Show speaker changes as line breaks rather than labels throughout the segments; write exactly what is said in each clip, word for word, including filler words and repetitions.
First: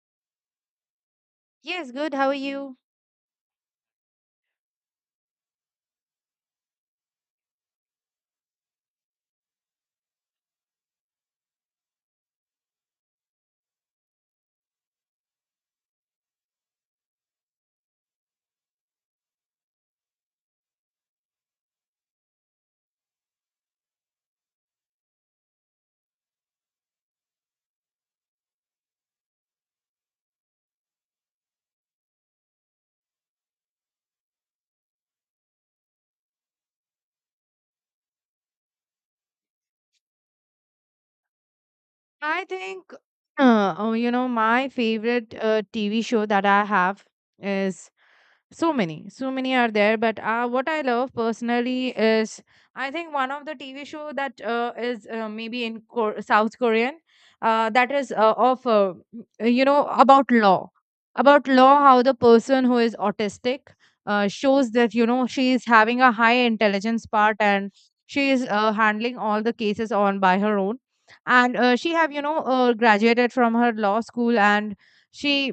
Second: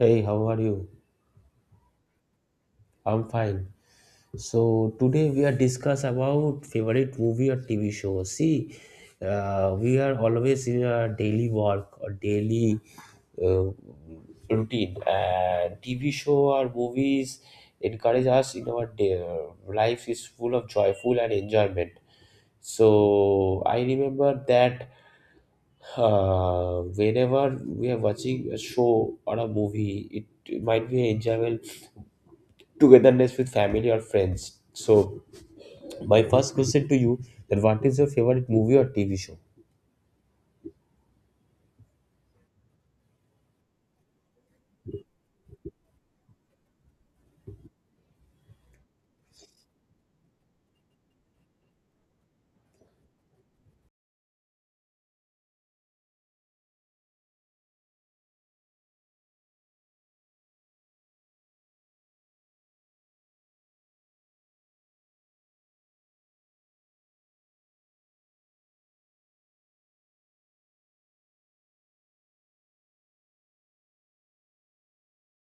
Hey, how are you?
Yes, good. How are you?
I'm fine. So today we are discuss about favorite movie or T V show. See, uh, we are always in our daily work or daily uh, routine, and T V show or movies encourage us in our day. uh, Life is full of joyful and enjoyment. So I remember that uh, whenever we are watching a show or a movie, it might be an enjoyable togetherness with family or friends. So my first question to you that what is your favorite movie or T V show?
I think, uh, oh, you know, my favorite uh, T V show that I have is so many so many are there, but uh, what I love personally is I think one of the TV show that uh, is uh, maybe in Kor- south Korean, uh, that is uh, of uh, you know about law about law how the person who is autistic, uh, shows that you know she is having a high intelligence part, and she is uh, handling all the cases on by her own. And uh, she have, you know, uh, graduated from her law school, and she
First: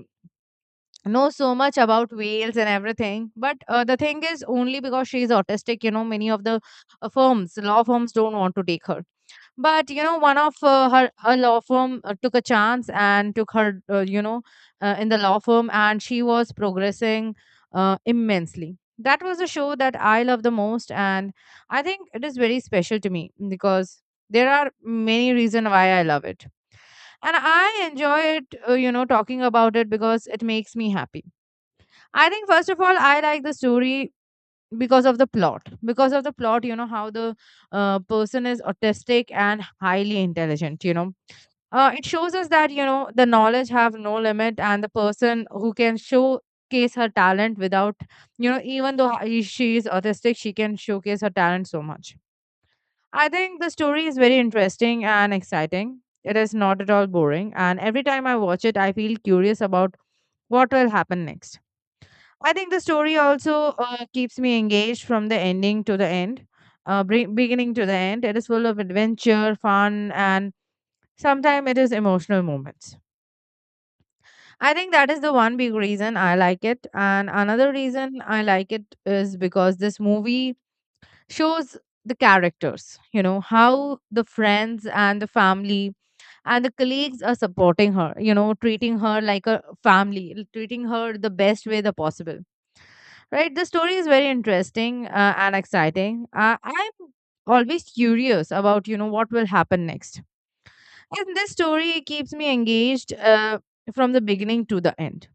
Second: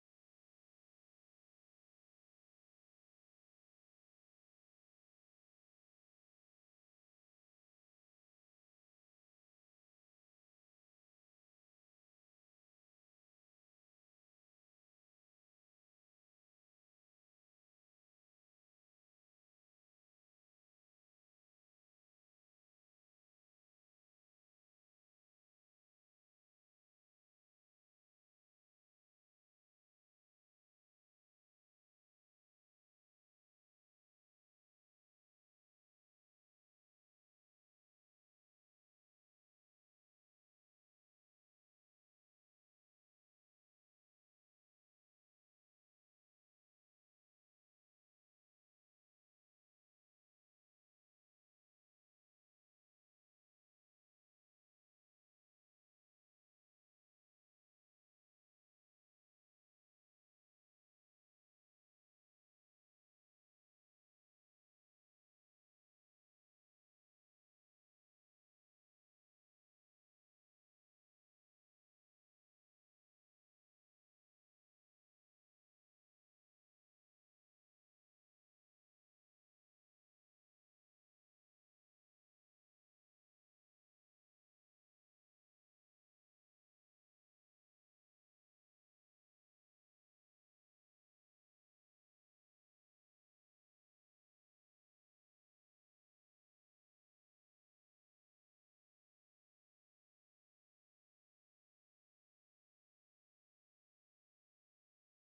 know so much about whales and everything. But uh, the thing is, only because she's autistic, you know, many of the uh, firms law firms don't want to take her. But you know, one of uh, her her law firm uh, took a chance and took her, uh, you know uh, in the law firm, and she was progressing uh, immensely. That was a show that I love the most, and I think it is very special to me because there are many reasons why I love it, and I enjoy it uh, you know talking about it because it makes me happy. I think first of all, I like the story because of the plot. Because of the plot, you know, how the uh, person is autistic and highly intelligent. You know, uh, it shows us that you know the knowledge have no limit, and the person who can showcase her talent without, you know, even though he- she is autistic, she can showcase her talent so much. I think the story is very interesting and exciting. It is not at all boring, and every time I watch it, I feel curious about what will happen next. I think the story also uh, keeps me engaged from the ending to the end, uh, bre- beginning to the end. It is full of adventure, fun, and sometimes it is emotional moments. I think that is the one big reason I like it. And another reason I like it is because this movie shows the characters, you know, how the friends and the family and the colleagues are supporting her, you know, treating her like a family, l- treating her the best way the possible. Right, the story is very interesting uh, and exciting. uh, I'm always curious about, you know, what will happen next, and this story keeps me engaged uh, from the beginning to the end.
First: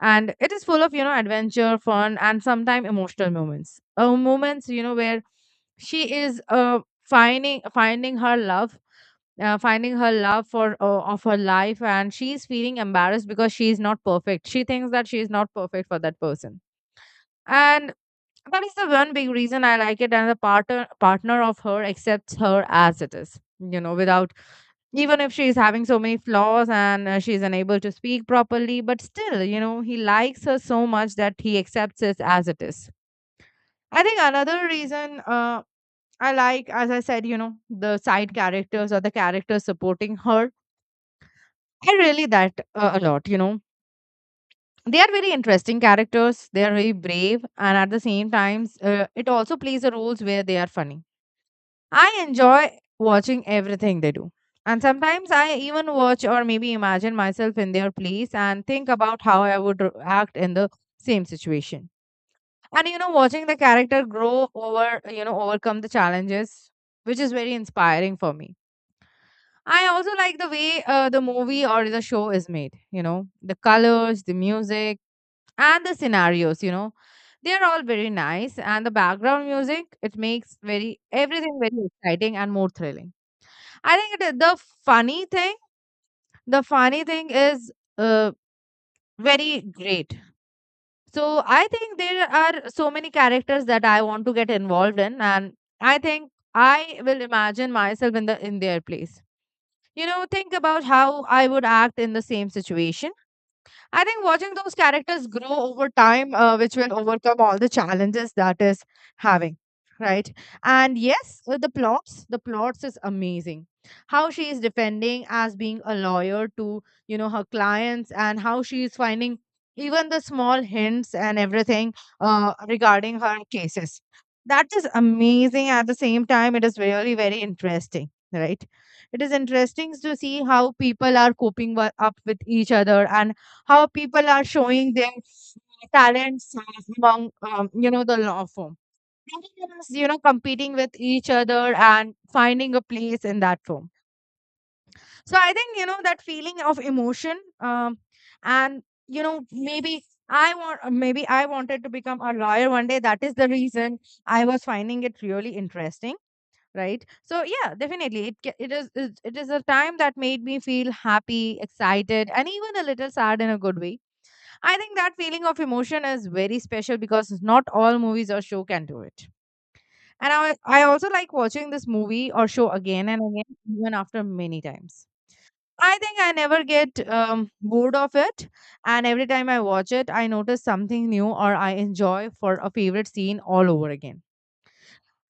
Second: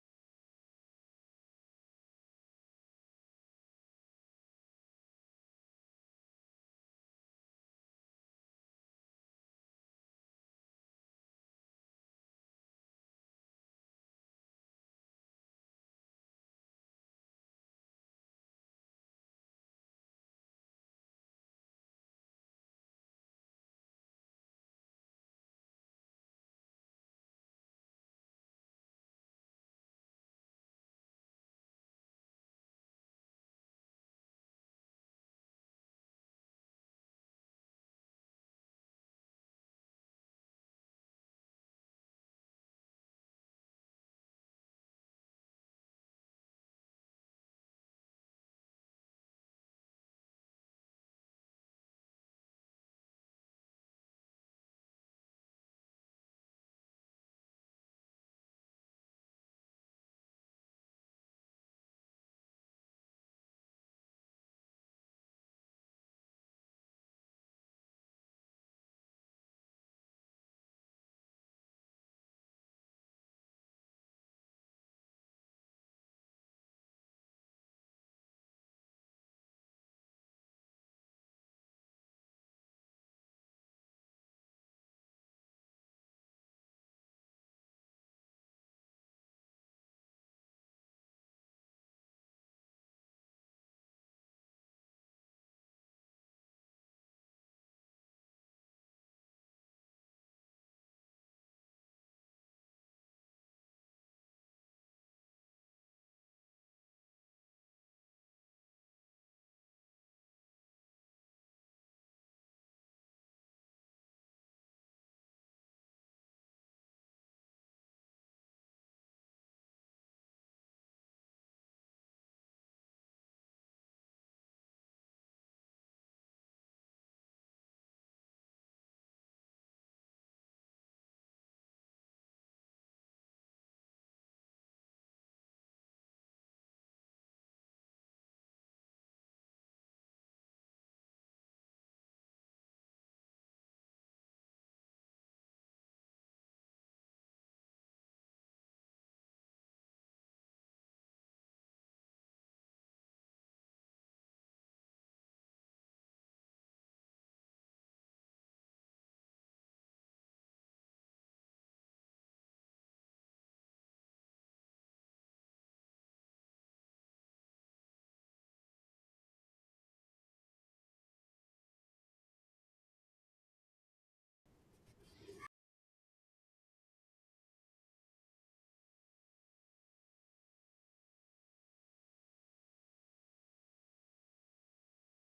And it is full of, you know, adventure, fun, and sometimes emotional moments uh, moments, you know, where she is uh, finding finding her love, uh, finding her love for uh, of her life, and she is feeling embarrassed because she is not perfect. She thinks that she is not perfect for that person. And that is the one big reason I like it. And the partner partner of her accepts her as it is, you know, without, even if she's having so many flaws, and uh, she's unable to speak properly, but still, you know, he likes her so much that he accepts it as it is. I think another reason, uh, I like, as I said, you know, the side characters or the characters supporting her, I really that uh, a lot. You know, they are very interesting characters, they are very brave, and at the same times uh, it also plays the roles where they are funny. I enjoy watching everything they do. And sometimes I even watch or maybe imagine myself in their place and think about how I would r- act in the same situation. And you know, watching the character grow over, you know, overcome the challenges, which is very inspiring for me. I also like the way uh, the movie or the show is made, you know, the colors, the music, and the scenarios, you know, they are all very nice. And the background music, it makes very everything very exciting and more thrilling. I think it, the funny thing, the funny thing is uh, very great. So I think there are so many characters that I want to get involved in, and I think I will imagine myself in the in their place. You know, think about how I would act in the same situation. I think watching those characters grow over time, uh, which will overcome all the challenges that is having, right? And yes, uh, the plots, the plots is amazing. How she is defending as being a lawyer to, you know, her clients, and how she is finding even the small hints and everything uh, regarding her cases. That is amazing. At the same time, it is really very interesting, right? It is interesting to see how people are coping wi- up with each other, and how people are showing their talents among, um, you know, the law firm. Everyone's, you know, competing with each other and finding a place in that firm. So I think, you know, that feeling of emotion, um, and you know maybe I want, uh, maybe I wanted to become a lawyer one day. That is the reason I was finding it really interesting, right? So yeah, definitely it ca- it is it it is a time that made me feel happy, excited, and even a little sad in a good way. I think that feeling of emotion is very special because not all movies or show can do it. And I, I also like watching this movie or show again and again, even after many times. I think I never get um, bored of it. And every time I watch it, I notice something new or I enjoy for a favorite scene all over again.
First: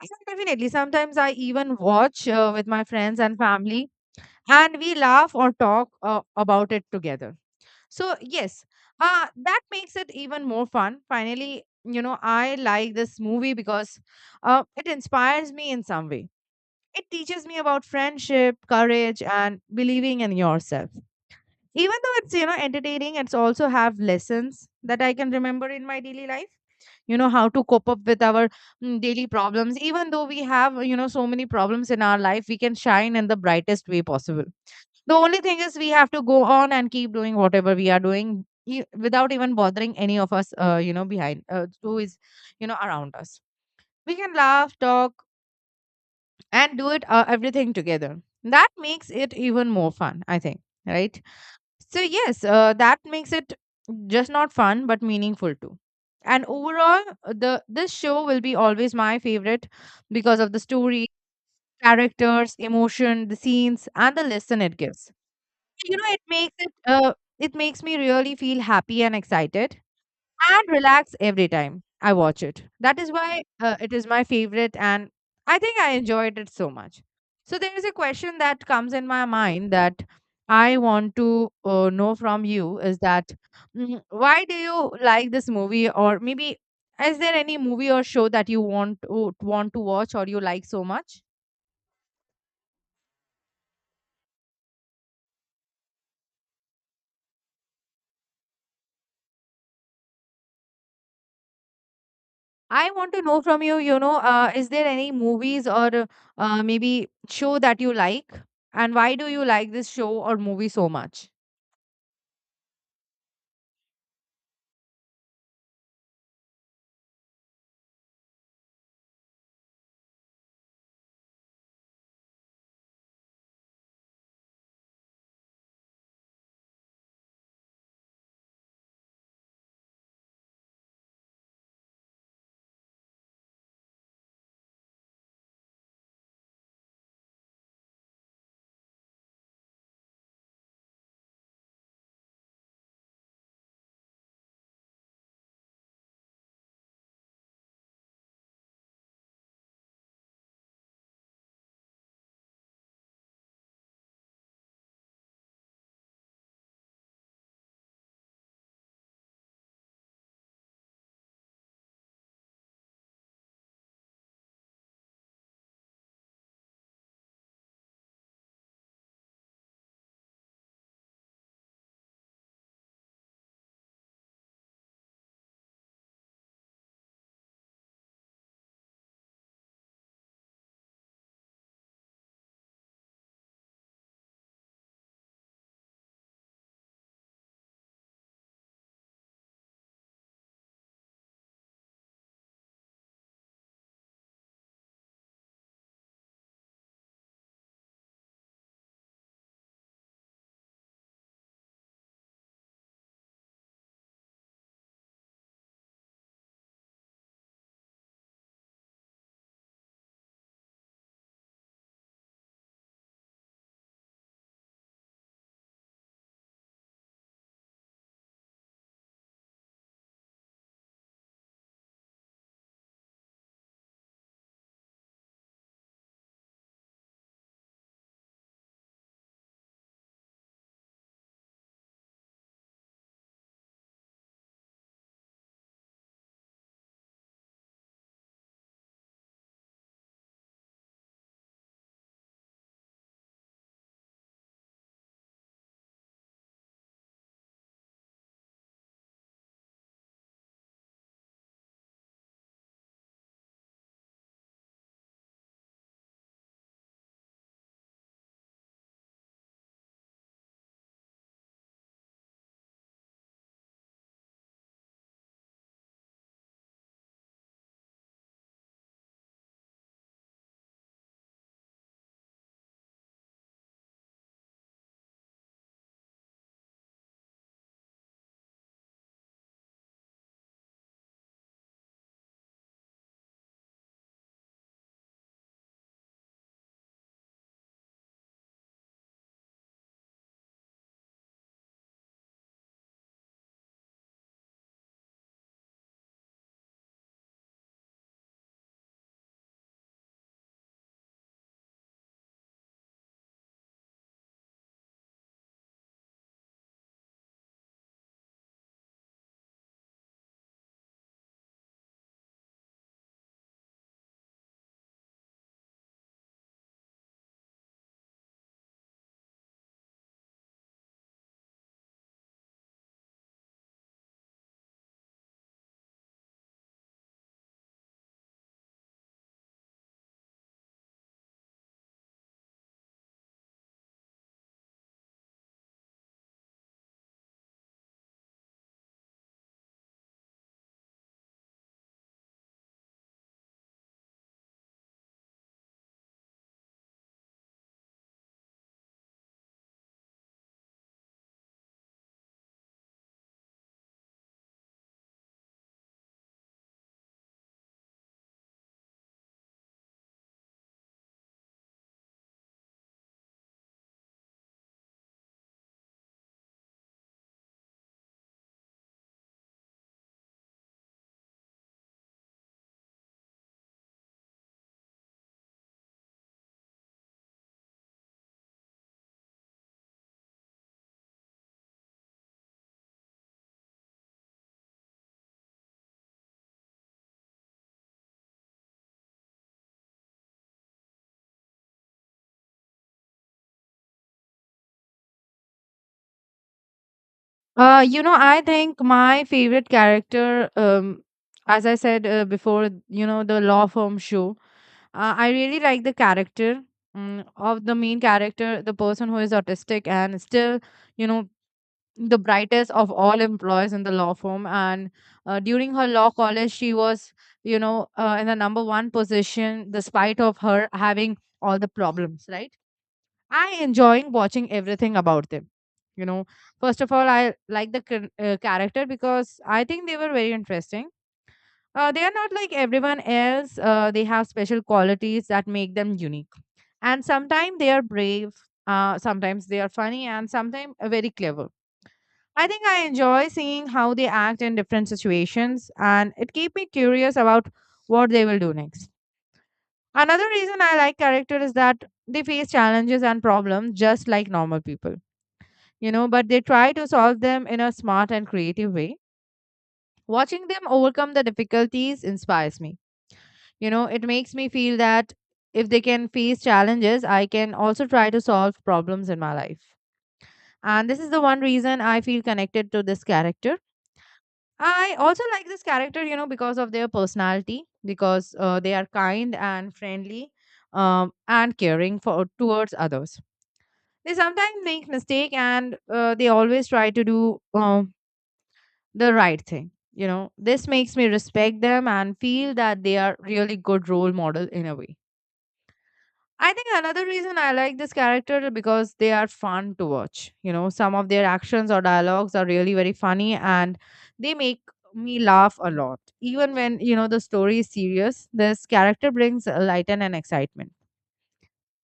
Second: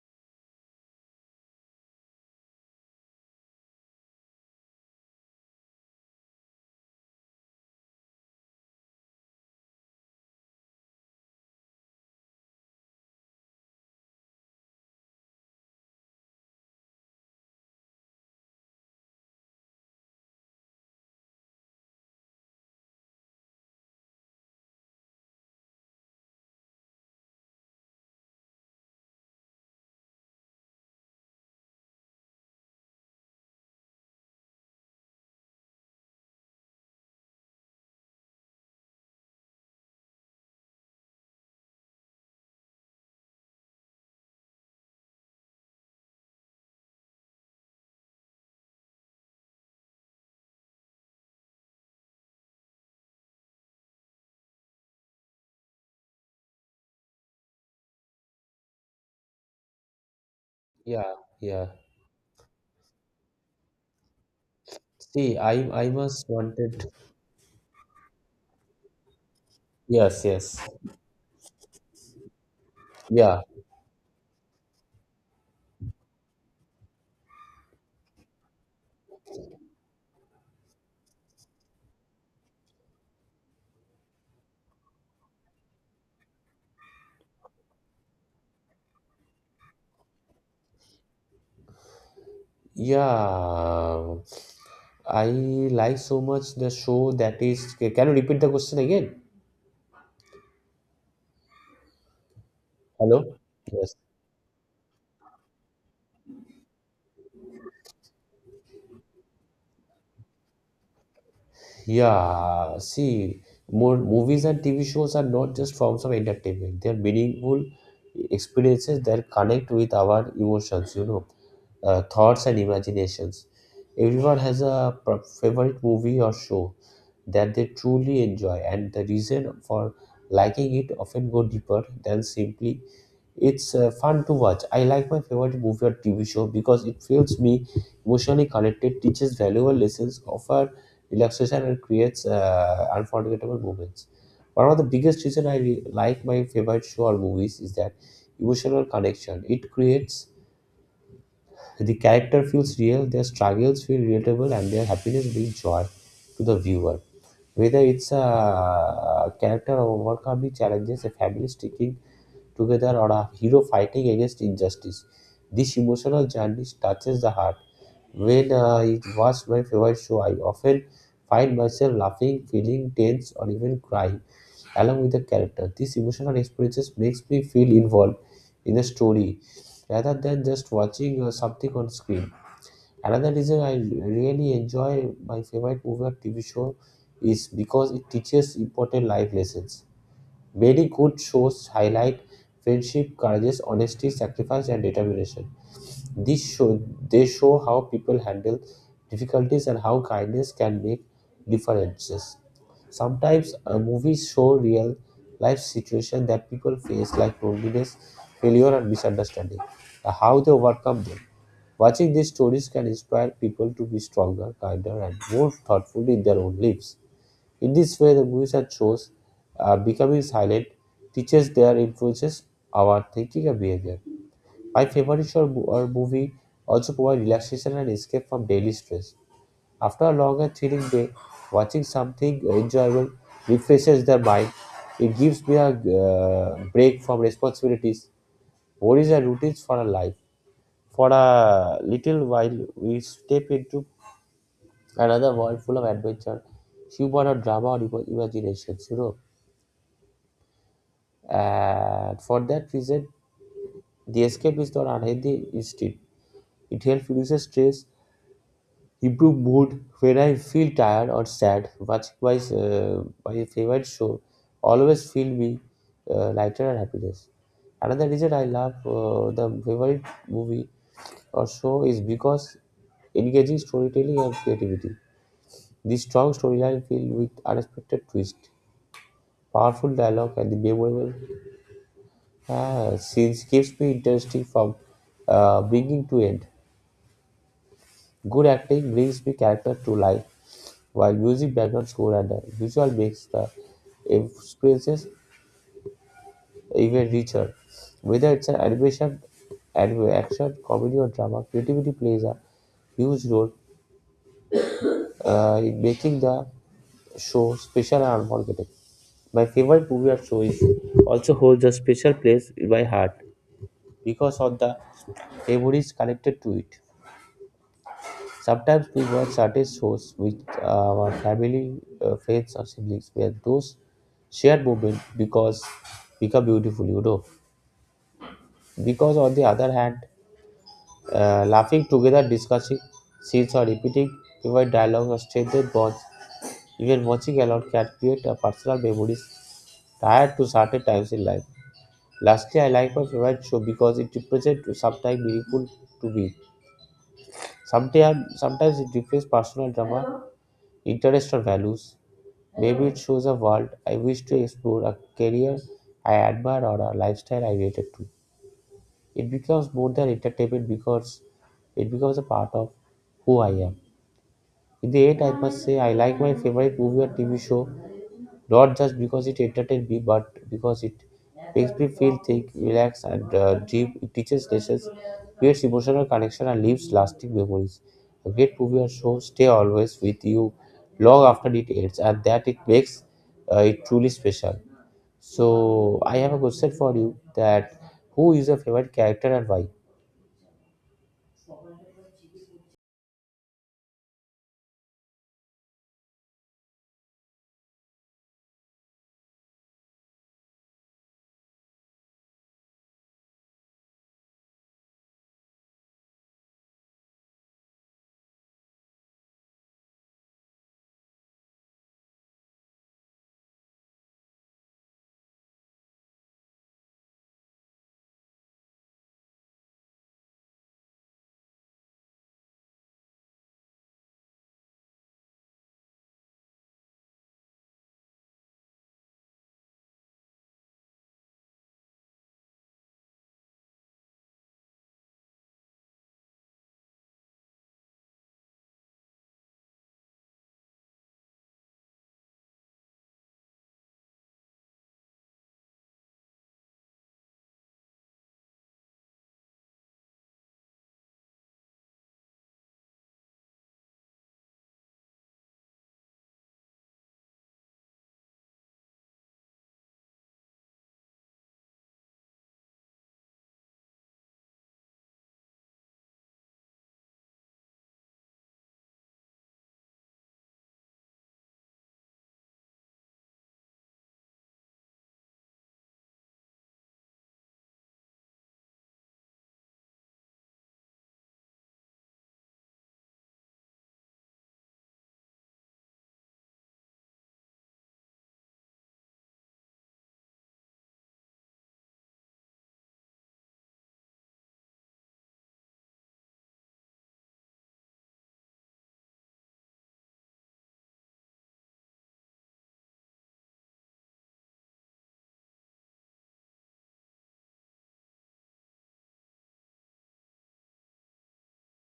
So definitely. Sometimes I even watch uh, with my friends and family, and we laugh or talk uh, about it together. So yes, uh, that makes it even more fun. Finally, you know, I like this movie because uh, it inspires me in some way. It teaches me about friendship, courage, and believing in yourself. Even though it's, you know, entertaining, it's also have lessons that I can remember in my daily life. You know how to cope up with our mm, daily problems. Even though we have, you know, so many problems in our life, we can shine in the brightest way possible. The only thing is we have to go on and keep doing whatever we are doing, e- without even bothering any of us, uh, you know, behind, uh, who is, you know, around us. We can laugh, talk, and do it, uh, everything together. That makes it even more fun, I think, right? So yes, uh, that makes it just not fun but meaningful too. And overall, uh, the this show will be always my favorite because of the story,
Yeah, yeah.
characters, emotion, the scenes, and the lesson it gives.
See, I I
You know, it
must
makes it
wanted.
uh, it makes me really feel happy and excited
Yes, yes.
and relaxed every time I watch it. That is
Yeah,
why uh, it is my favorite, and I think I enjoyed it so much. So there is a question that comes in my mind that I want to uh, know from you is that, mm, why do you like this movie, or maybe is there any movie or show that you want to, want to watch or you like so much?
yeah. I like so much the show that is. Can you repeat the question again?
I want to
Hello?
know from you,
Yes.
you know, uh, is there any movies or uh, maybe show that you like? And why do you like this show or movie so much?
Yeah, see, more movies and T V shows are not just forms of entertainment. They are meaningful experiences that connect with our emotions, you know, uh, thoughts and imaginations. Everyone has a pr- favorite movie or show that they truly enjoy, and the reason for liking it often go deeper than simply it's uh, fun to watch. I like my favorite movie or T V show because it feels me emotionally connected, teaches valuable lessons, offer relaxation and creates uh, unforgettable moments. One of the biggest reason I re- like my favorite show or movies is that emotional connection. It creates the character feels real, their struggles feel relatable, and their happiness brings joy to the viewer. Whether it's uh, a character overcoming challenges, a family sticking together, or a hero fighting against injustice, this emotional journey touches the heart when uh, it was my favorite show, I often find myself laughing, feeling tense, or even crying along with the character. These emotional experiences makes me feel involved in the story rather than just watching uh, something on screen. Another reason I really enjoy my favorite movie or T V show is because it teaches important life lessons. Many good shows highlight friendship, courage, honesty, sacrifice, and determination. This show, they show how people handle difficulties and how kindness can make differences. Sometimes a movies show real life situations that people face like loneliness, failure and misunderstanding, and how they overcome them. Watching these stories can inspire people to be stronger, kinder and more thoughtful in their own lives. In this way the movies and shows are becoming silent teaches their influences our thinking and behavior. My favorite show or movie also provide relaxation and escape from daily stress. After a long and thrilling day, watching something enjoyable refreshes the mind. It gives me a uh, break from responsibilities, worries, and routines for a life. For a little while, we step into another world full of adventure, humor, or drama, or ima- imaginations. You know, and for that reason, the escape is not unhealthy instinct. It helps reduce stress. Improve mood when I feel tired or sad, watching my, uh, my favorite show always feel me uh, lighter and happiness. Another reason I love uh, the favorite movie or show is because engaging storytelling and creativity. The strong storyline filled with unexpected twists, powerful dialogue, and the memorable uh, scenes keeps me interesting from uh, beginning to end. Good acting brings me character to life while music background score and the visual makes the experiences even richer. Whether it's an animation, anime, action, comedy, or drama, creativity plays a huge role uh, in making the show special and unforgettable. My favorite movie or show is also holds a special place in my heart because of the memories connected to it. Sometimes we watch certain shows with uh, our family, uh, friends, or siblings, where those shared moments because become beautiful, you know. Because on the other hand, uh, laughing together, discussing scenes, or repeating favorite dialogue or strengthen bonds, even watching alone can create a personal memories tied to certain times in life. Lastly, I like my favorite show because it represents sometimes meaningful to me. Sometimes, sometimes it reflects personal drama, interest, or values. Maybe it shows a world I wish to explore, a career I admire, or a lifestyle I related to. It becomes more than entertainment because it becomes a part of who I am. In the end, I must say I like my favorite movie or T V show not just because it entertains me, but because it makes me feel, think, relax, and uh, dream. It teaches lessons, creates emotional connection, and leaves lasting memories. A great movie or show stay always with you long after it ends, and that it makes uh, it truly special. So I have a question for you: that who is your favorite character and why?
Uh, you know, I think my favorite character, um, as I said uh, before, you know, the law firm show, uh, I really like the character, um, of the main character, the person who is autistic and still, you know, the brightest of all employees in the law firm. And uh, during her law college she was, you know, uh, in the number one position, despite of her having all the problems, right? I enjoying watching everything about them, you know. First of all, I like the char- uh, character because I think they were very interesting. Uh, they are not like everyone else. Uh, they have special qualities that make them unique, and sometimes they are brave, uh, sometimes they are funny, and sometimes very clever. I think I enjoy seeing how they act in different situations, and it keeps me curious about what they will do next. Another reason I like characters is that they face challenges and problems just like normal people, you know, but they try to solve them in a smart and creative way. Watching them overcome the difficulties inspires me. You know, it makes me feel that if they can face challenges, I can also try to solve problems in my life. And this is the one reason I feel connected to this character. I also like this character, you know, because of their personality, because uh, they are kind and friendly, um, and caring for towards others. They sometimes make mistake and uh, they always try to do um, the right thing. You know, this makes me respect them and feel that they are really good role model in a way. I think another reason I like this character because they are fun to watch. You know, some of their actions or dialogues are really very funny and they make me laugh a lot. Even when, you know, the story is serious, this character brings a light and excitement.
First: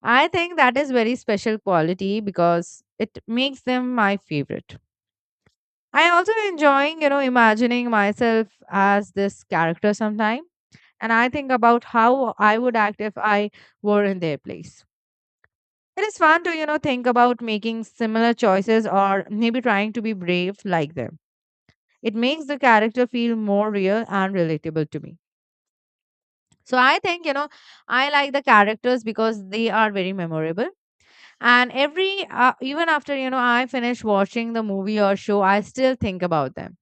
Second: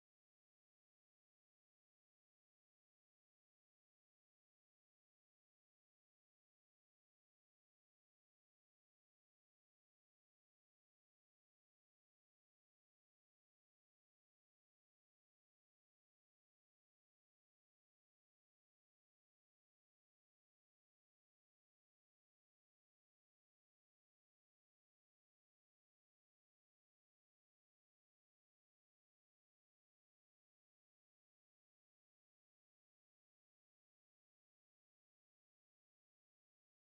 I think that is very special quality because it makes them my favorite. I also enjoying, you know, imagining myself as this character sometime and I think about how I would act if I were in their place. It is fun to, you know, think about making similar choices or maybe trying to be brave like them. It makes the character feel more real and relatable to me. So I think, you know, I like the characters because they are very memorable. And every, uh, even after, you know, I finish watching the movie or show, I still think about them.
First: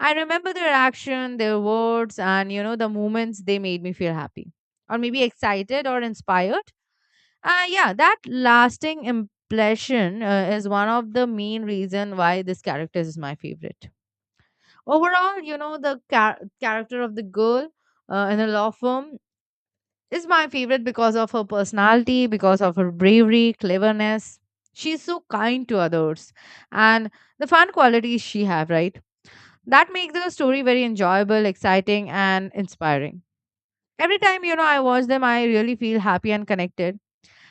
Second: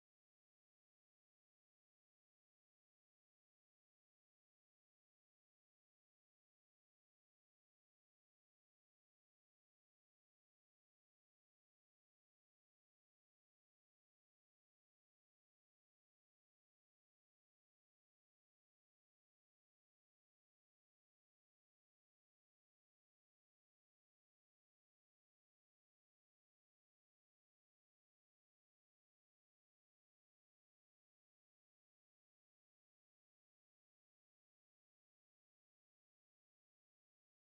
I remember their action, their words, and, you know, the moments they made me feel happy or maybe excited or inspired. Uh, yeah, that lasting impression uh, is one of the main reason why this character is my favorite. Overall, you know, the char- character of the girl uh, in the law firm is my favorite because of her personality, because of her bravery, cleverness. She's so kind to others and the fun qualities she have, right? That makes the story very enjoyable, exciting and inspiring. Every time, you know, I watch them, I really feel happy and connected.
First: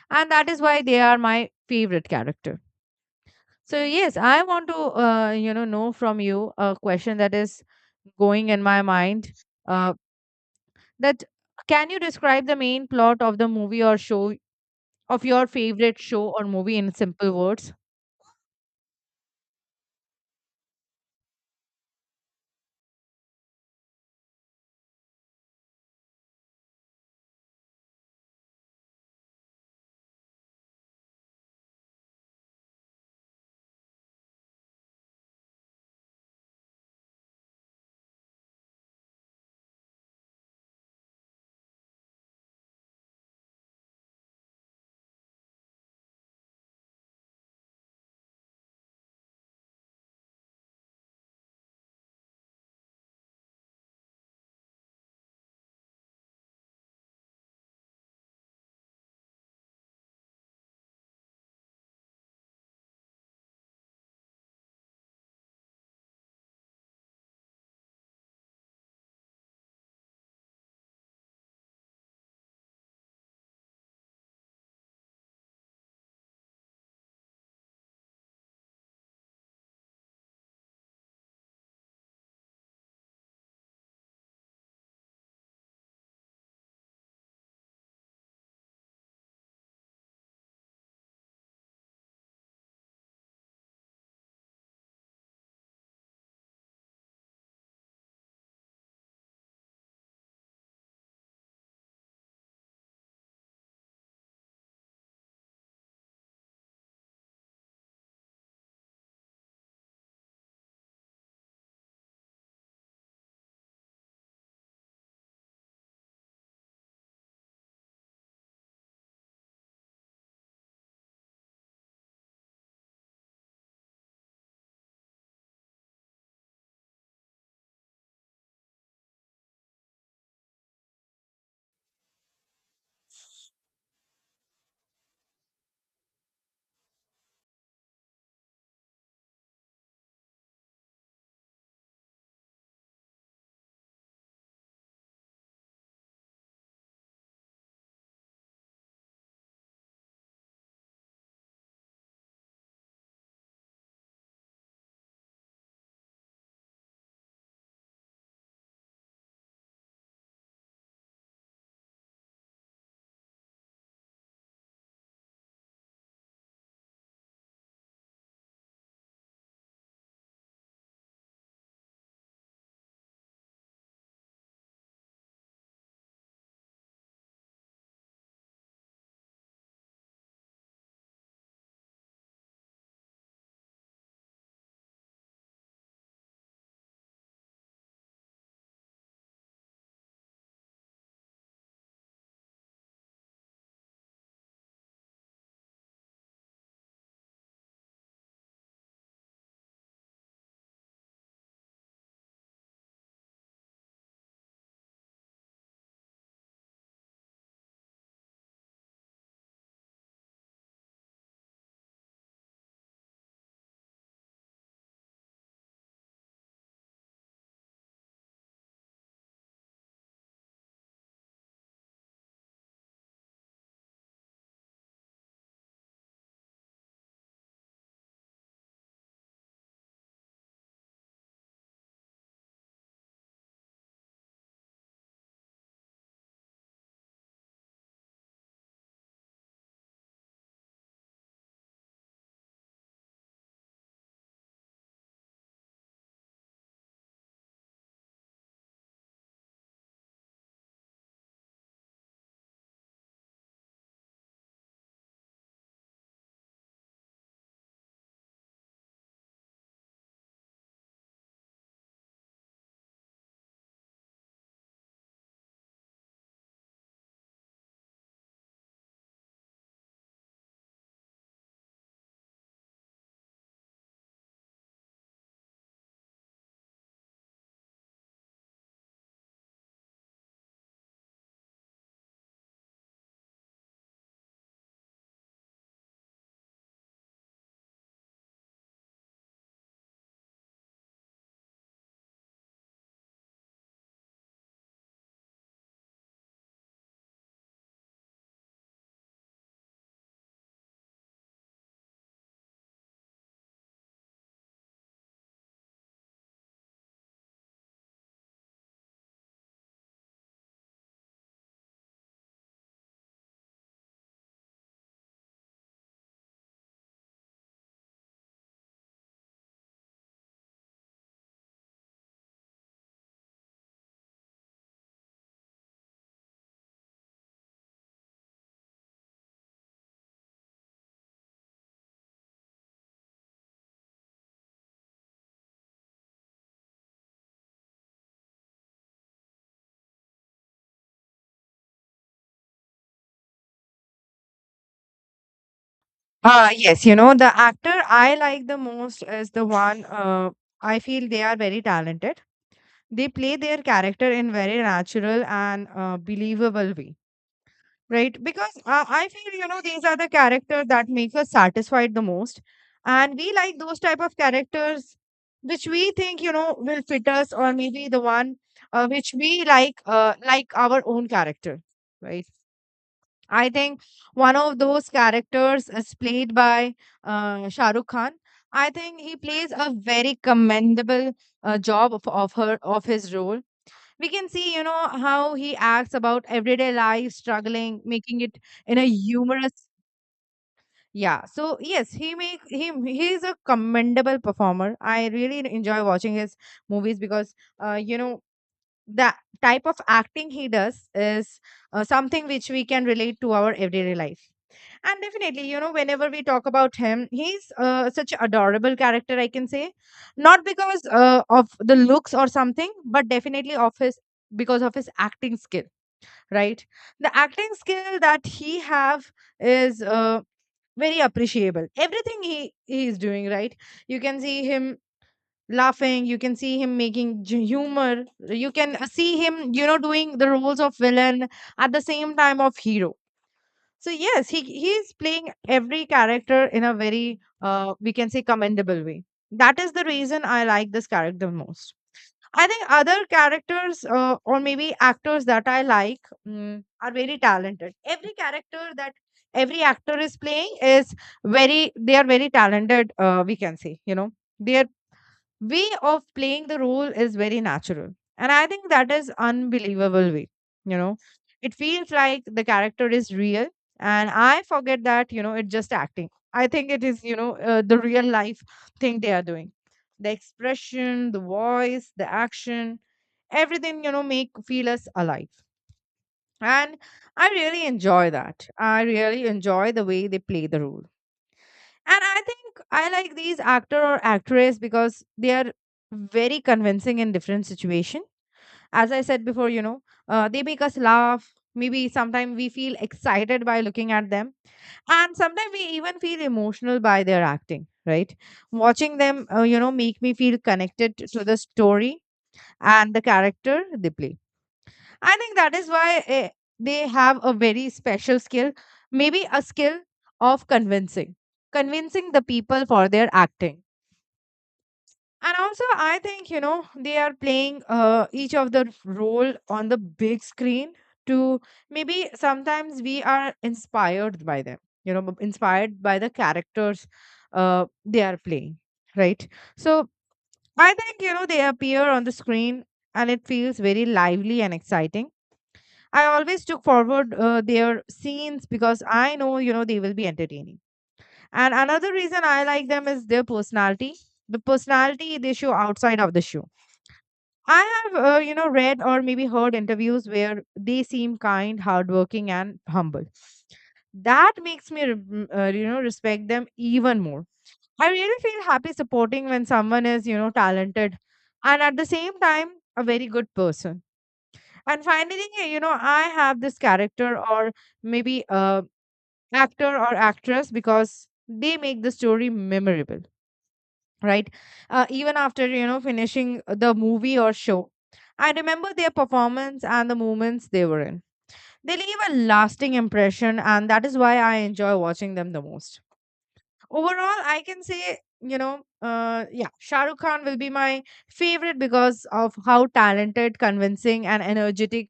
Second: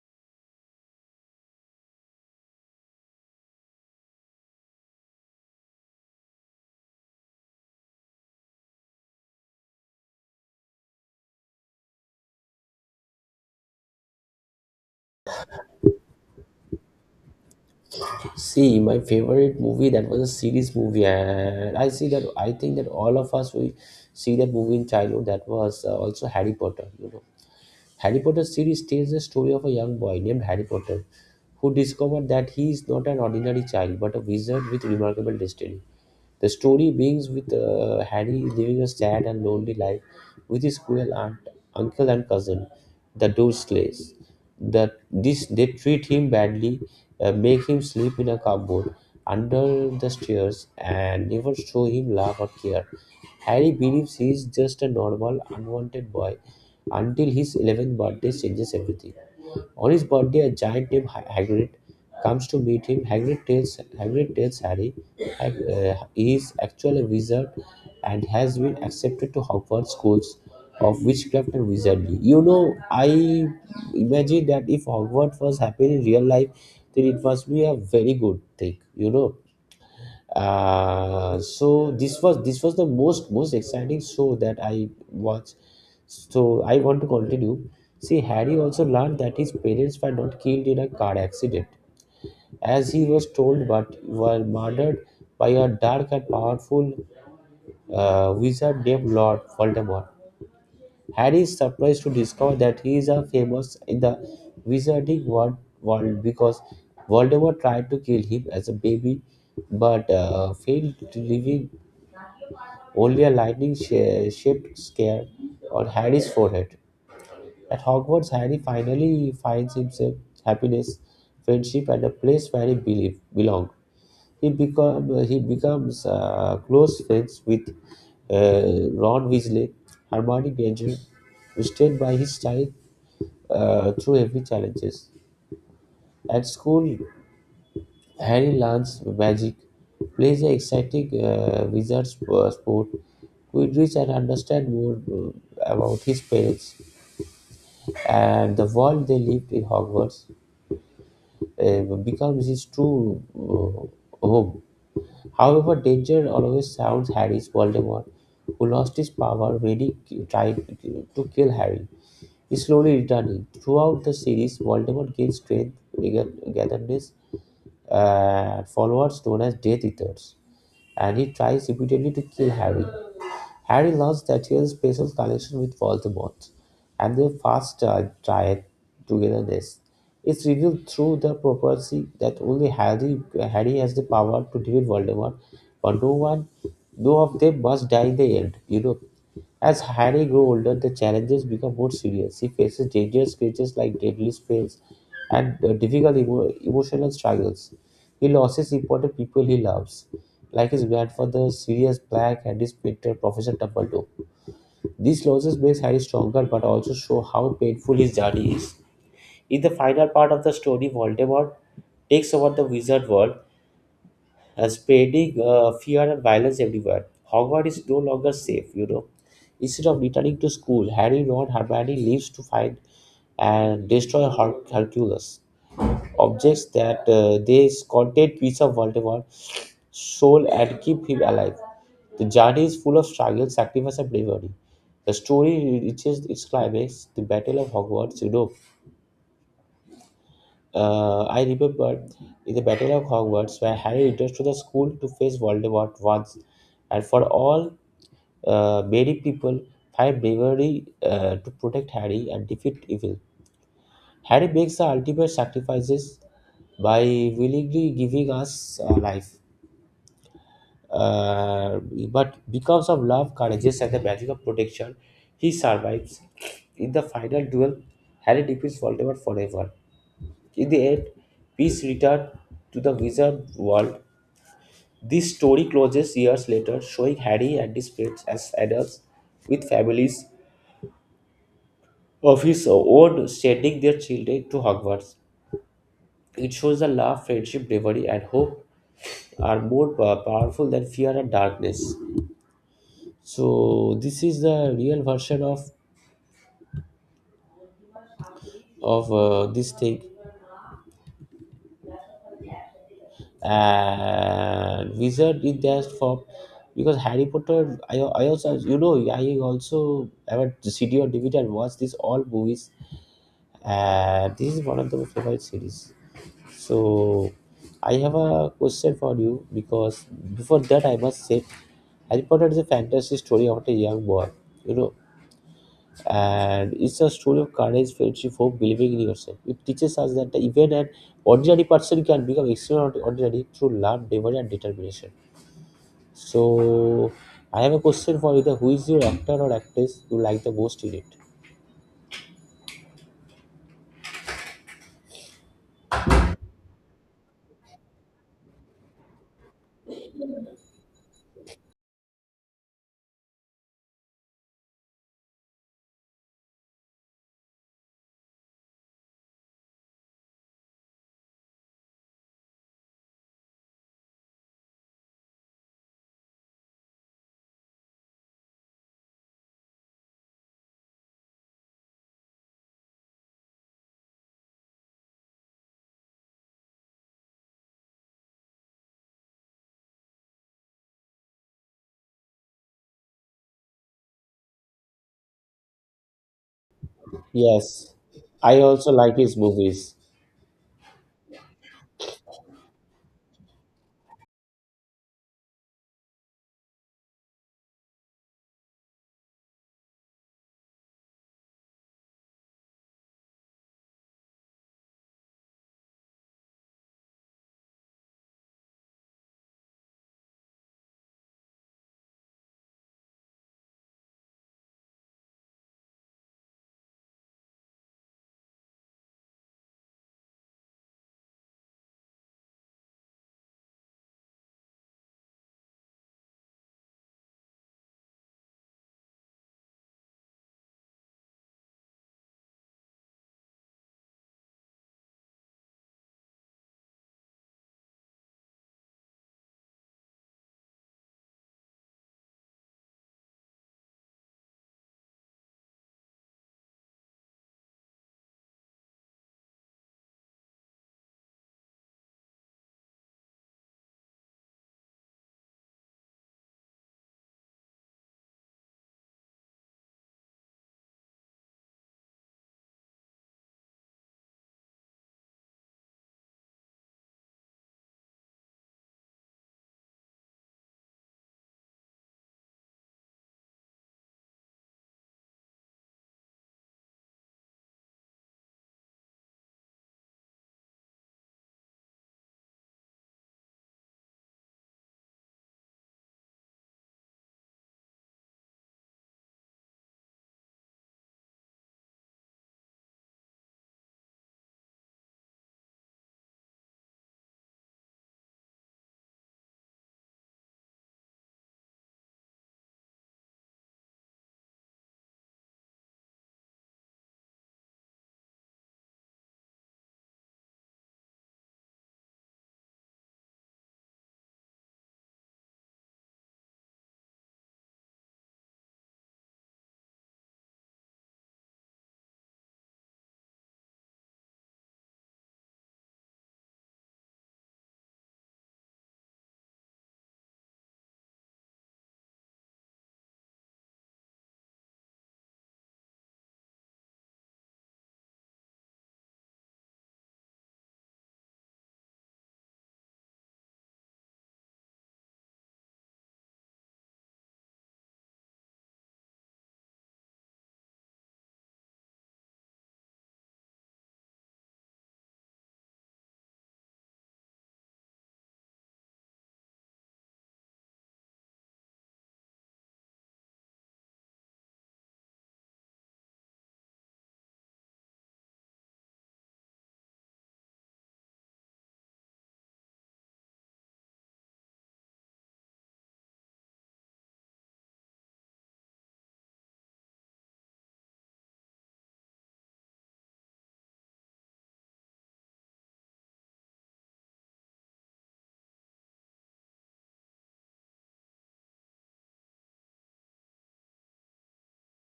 And that is why they are my favorite character. So yes, I want to uh, you know know from you a question that is going in my mind. Uh, that can you describe the main plot of the movie or show of your favorite show or movie in simple words?
See, my favorite movie that was a series movie, and I see that I think that all of us we see that movie in childhood. That was uh, also Harry Potter. You know, Harry Potter series tells the story of a young boy named Harry Potter who discovered that he is not an ordinary child but a wizard with remarkable destiny. The story begins with uh, Harry living a sad and lonely life with his cruel aunt, uncle, and cousin, the Dursleys. That this they treat him badly, uh, make him sleep in a cupboard under the stairs, and never show him love or care. Harry believes he is just a normal, unwanted boy until his eleventh birthday changes everything. On his birthday, a giant named Ha- Hagrid comes to meet him. Hagrid tells, Hagrid tells Harry that uh, he is actually a wizard and has been accepted to Hogwarts schools of witchcraft and wizardry. You know, I imagine that if Hogwarts was happening in real life, then it must be a very good thing, you know. Uh so this was this was the most most exciting show that I watched, so I want to continue. See, Harry also learned that his parents were not killed in a car accident as he was told but were murdered by a dark and powerful uh, wizard named Lord Voldemort. Harry is surprised to discover that he is a famous in the wizarding world, world because Voldemort tried to kill him as a baby but uh, failed to leave only a lightning sh- shaped scare on Harry's forehead. At Hogwarts, Harry finally finds himself happiness, friendship, and a place where he believe, belong. He become he becomes uh, close friends with uh, Ron Weasley, Hermione Granger, who stand by his side uh, through every challenges. At school, Harry learns magic, plays the exciting uh, wizard sp- uh, sport, Quidditch, and understands more uh, about his parents. And the world they lived in Hogwarts uh, becomes his true uh, home. However, danger always surrounds Harry's Voldemort, who lost his power when he ki- tried to kill Harry. Is slowly returning. Throughout the series, Voldemort gains strength, gather- gatherness, uh, followers known as Death Eaters, and he tries repeatedly to kill Harry. Harry learns that he has special connection with Voldemort, and their fast uh, triad togetherness is revealed through the prophecy that only Harry, Harry has the power to defeat Voldemort, but no one, no of them must die in the end. You know, as Harry grew older, the challenges become more serious. He faces dangerous creatures like deadly spells and uh, difficult emo- emotional struggles. He loses important people he loves, like his grandfather Sirius Black and his mentor Professor Dumbledore. These losses makes Harry stronger, but also show how painful his journey is. In the final part of the story, Voldemort takes over the wizard world uh, spreading uh, fear and violence everywhere. Hogwarts is no longer safe, you know. Instead of returning to school, Harry, Ron, Hermione leaves to find and destroy Her- Hercules. Objects that uh, they contain piece of Voldemort's soul and keep him alive. The journey is full of struggle, sacrifice, and bravery. The story reaches its climax, the Battle of Hogwarts, you know, uh, I remember in the Battle of Hogwarts, where Harry returns to the school to face Voldemort once and for all. Uh, many people find bravery uh, to protect Harry and defeat evil. Harry makes the ultimate sacrifices by willingly giving us uh, life. Uh, but because of love, courage, and the magic of protection, he survives. In the final duel, Harry defeats Voldemort forever. In the end, peace returned to the wizard world. This story closes years later, showing Harry and his friends as adults with families of his own sending their children to Hogwarts. It shows that love, friendship, bravery, and hope are more pa- powerful than fear and darkness. So this is the real version of of uh, this thing. And wizard is just for, because Harry Potter, i, I also you know i also have a C D or D V D and watch these all movies. And this is one of the favorite series. So I have a question for you, because before that I must say Harry Potter is a fantasy story about a young boy you know and it's a story of courage, friendship, hope, believing in yourself. It teaches us that even an ordinary person can become extraordinary through love, bravery, and determination. So, I have a question for you: that who is your actor or actress you like the most in it?
Uh, yes, you know, the actor I like the most is the one uh, I feel they are very talented. They play their character in very natural and uh, believable way, right? Because uh, I feel, you know, these are the characters that make us satisfied the most. And we like those type of characters which we think, you know, will fit us or maybe the one uh, which we like, uh, like our own character, right? I think one of those characters is played by uh, Shah Rukh Khan. I think he plays a very commendable uh, job of, of her of his role. We can see, you know, how he acts about everyday life struggling,
Yes,
making it
I
in a
also like his
humorous,
movies.
yeah. So yes, he make him he is a commendable performer. I really enjoy watching his movies because uh, you know, the type of acting he does is uh, something which we can relate to our everyday life. And definitely, you know, whenever we talk about him, he's uh, such a adorable character, I can say. Not because uh, of the looks or something, but definitely of his, because of his acting skill, right? The acting skill that he have is uh, very appreciable. Everything he, he is doing, right? You can see him laughing, you can see him making j- humor, you can uh, see him, you know, doing the roles of villain at the same time of hero. So yes, he he is playing every character in a very uh, we can say commendable way. That is the reason I like this character most. I think other characters uh, or maybe actors that I like mm, are very talented. Every character that every actor is playing is very, they are very talented. Uh, we can say, you know, their way of playing the role is very natural, and I think that is unbelievable way. You know, it feels like the character is real, and I forget that, you know, it's just acting. I think it is, you know, uh, the real life thing they are doing. The expression, the voice, the action, everything, you know, make feel us alive. And I really enjoy that. I really enjoy the way they play the role. And I think I like these actor or actress because they are very convincing in different situation. As I said before, you know, uh, they make us laugh. Maybe sometimes we feel excited by looking at them, and sometimes we even feel emotional by their acting. Right, watching them, uh, you know, make me feel connected to the story and the character they play. I think that is why eh, they have a very special skill, maybe a skill of convincing, convincing the people for their acting. And also, I think, you know, they are playing uh, each of the role on the big screen to, maybe sometimes we are inspired by them, you know, b- inspired by the characters uh, they are playing, right? So I think, you know, they appear on the screen and it feels very lively and exciting. I always took forward uh, their scenes because I know, you know, they will be entertaining. And another reason I like them is their personality, the personality they show outside of the show. I have, uh, you know, read or maybe heard interviews where they seem kind, hardworking, and humble. That makes me, rem- uh, you know, respect them even more. I really feel happy supporting when someone is, you know, talented and at the same time, a very good person. And finally, you know, I have this character or maybe uh, actor or actress because they make the story memorable, right? Uh, even after, you know, finishing the movie or show, I remember their performance and the moments they were in. They leave a lasting impression, and that is why I enjoy watching them the most. Overall, I can say, you know, uh yeah, Shah Rukh Khan will be my favorite because of how talented, convincing and energetic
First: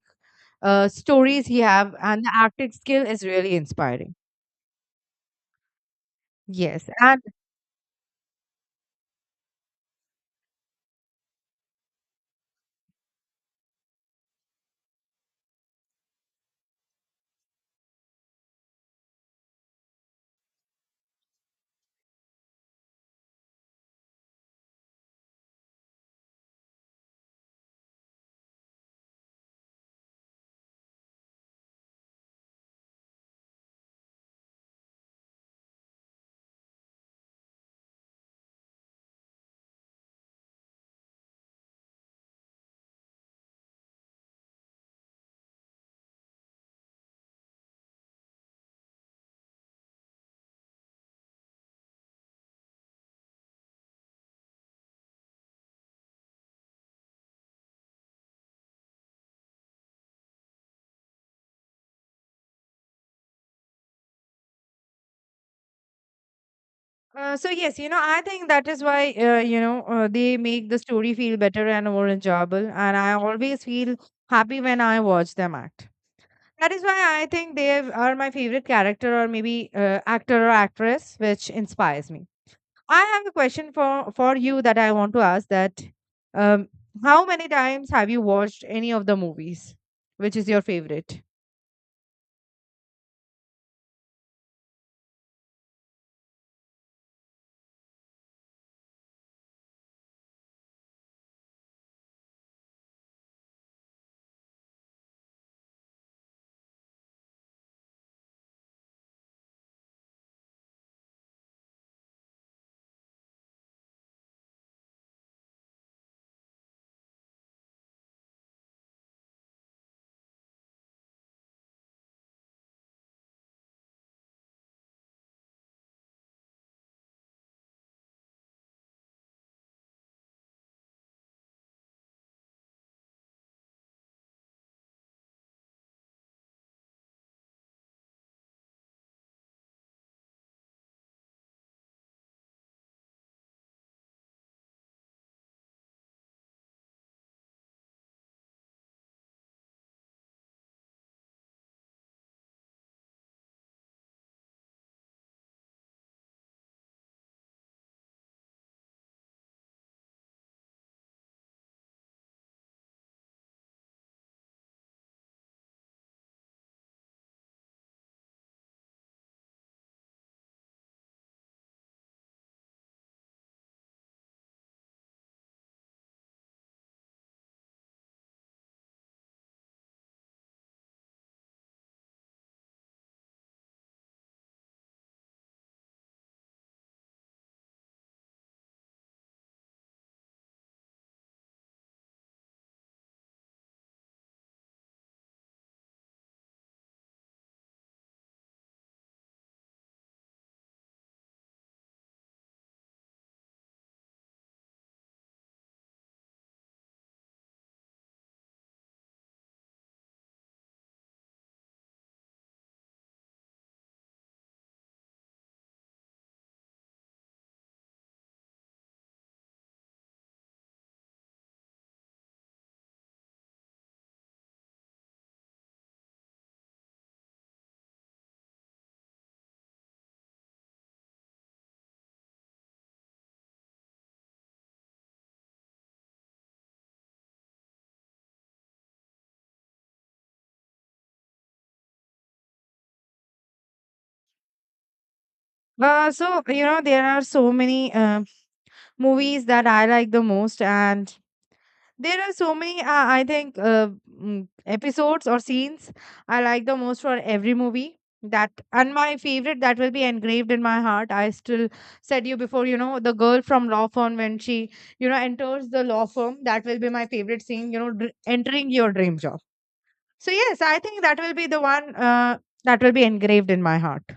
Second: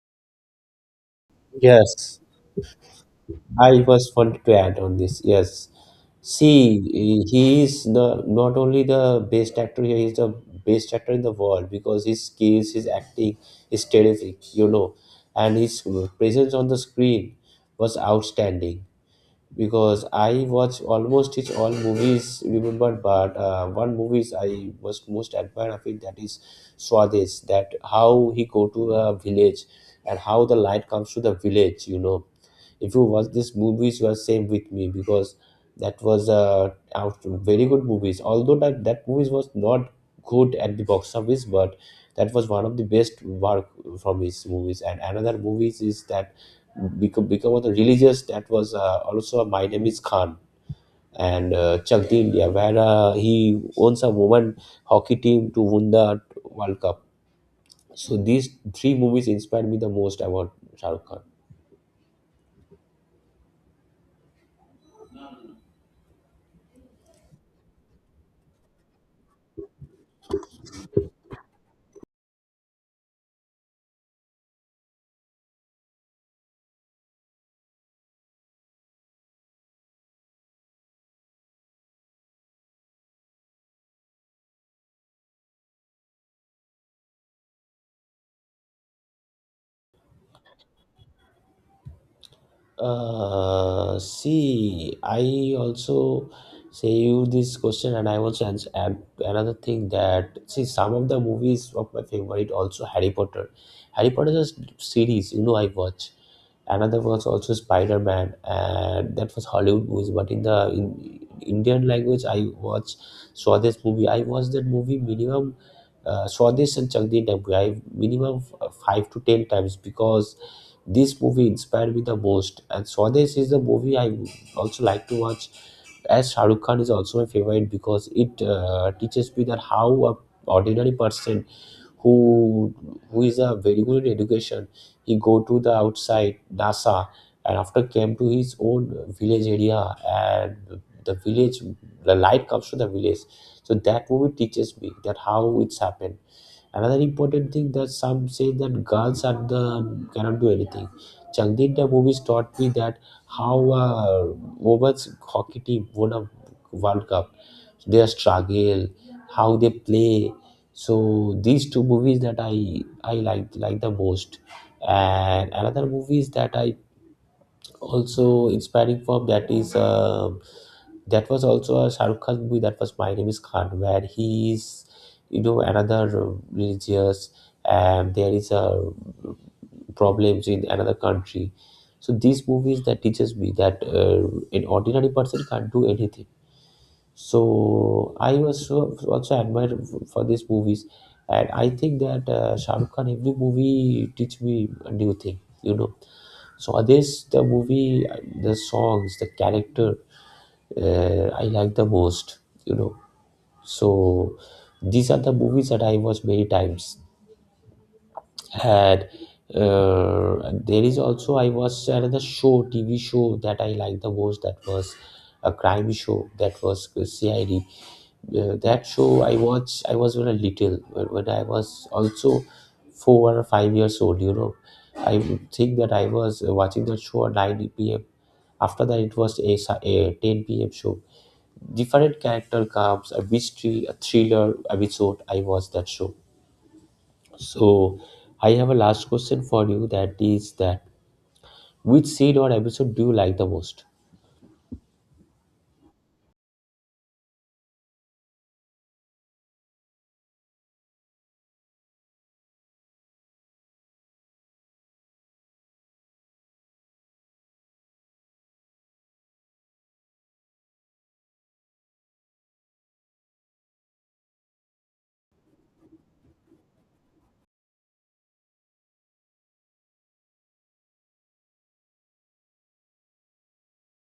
uh stories he have,
Yes.
and the acting skill is really
I was
inspiring.
wanted to add on this. Yes, see,
Yes and
he is the not only the best actor here, he's the best actor in the world, because his skills, his acting is terrific, you know, and his presence on the screen was outstanding. Because I watch almost his all movies, remember, but uh, one movies I was most admired of it, that is Swadesh. That how he go to a village and how the light comes to the village, you know if you watch these movies you are same with me, because that was uh, out very good movies, although that that movies was not good at the box office, but that was one of the best work from his movies. And another movies is that become become of the religious, that was uh, also My Name Is Khan, and uh, Chak Dee India, where uh, he owns a woman hockey team to win the World Cup. So these three movies inspired me the most about Shah Rukh Khan.
uh, so yes, you know, I think that is why uh, you know, uh, they make the story feel better and more enjoyable, and I always feel happy when I watch them act. That is why I think they are my favorite character or maybe uh, actor or actress which inspires me. I have a question for for you that I want to ask, that um, how many times have you watched any of the movies? Which is your favorite?
Uh, see, I also say you this question, and I also ans add another thing, that see some of the movies of my favorite also Harry Potter. Harry Potter is a series, you know, I watch. Another was also Spider Man, and that was Hollywood movies. But in the in Indian language, I watch saw this movie. I watched that movie minimum, uh, saw this and Chak Din Taboo. I minimum f- five to ten times, because this movie inspired me the most, and Swades is the movie I also like to watch. As Shahrukh Khan is also my favorite, because it uh, teaches me that how a ordinary person, who who is a very good in education, he go to the outside NASA and after came to his own village area, and the village, the light comes to the village. So that movie teaches me that how it's happened. Another important thing, that some say that girls are the um, cannot do anything. Changdinda movies taught me that how uh, women's hockey team won a World Cup, their struggle, how they play. So these two movies that I I like like the most, and another movies that I also inspiring for, that is uh, that was also a Shahrukh Khan movie, that was My Name Is Khan, where he is you know another uh, religious, and there is a problems in another country. So these movies that teaches me that uh, an ordinary person can't do anything, so I was so- also admire f- for these movies. And I think that uh, Shahrukh Khan every movie teach me a new thing you know So this the movie, the songs, the character, uh, I like the most. You know, so these are the movies that I watch many times, had uh, there is also I watched another show, tv show, that I liked the most, that was a crime show, that was C I D. Uh, that show I watched, I was very little when when I was also four or five years old you know I think that I was watching that show at nine p m. After that, it was a, si- a ten p m show. Different character comes, a mystery, a thriller episode, I watched that show. So I have a last question for you, that is, that which seed or episode do you like the most?
Uh, so you know there are so many um movies that I like the most, and there are so many, uh, I think, uh, mm, episodes or scenes I like the most for every movie. That and my favorite that will be engraved in my heart. I still said you before, you know, the girl from law firm when she, you know, enters the law firm. That will be my favorite scene. You know, dr- entering your dream job. So yes, I think that will be the one uh, that will be engraved in my heart.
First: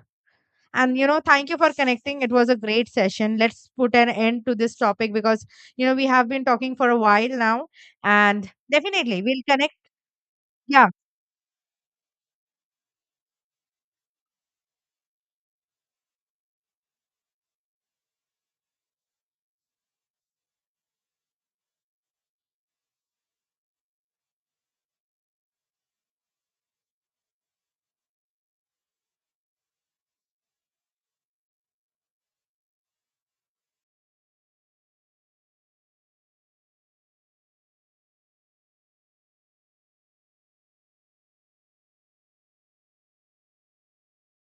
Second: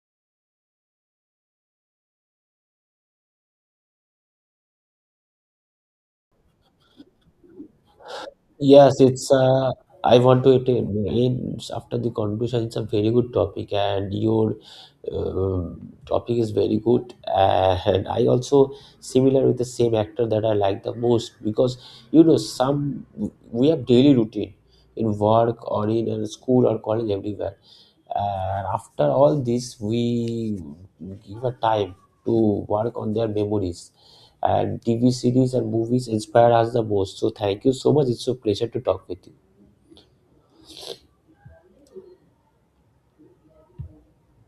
And you know, thank you for connecting. It was a great session. Let's put an end to this topic because you know we have been talking for a while now, and
Yes,
definitely
it's
we'll
uh,
connect.
I want to it
Yeah.
in after the conversation. It's a very good topic, and your um topic is very good. And I also similar with the same actor that I like the most, because you know some we have daily routine in work or in uh, school or college everywhere. And after all this, we give a time to work on their memories, and T V series and movies inspire us the most. So thank you so much. It's a pleasure to talk with you.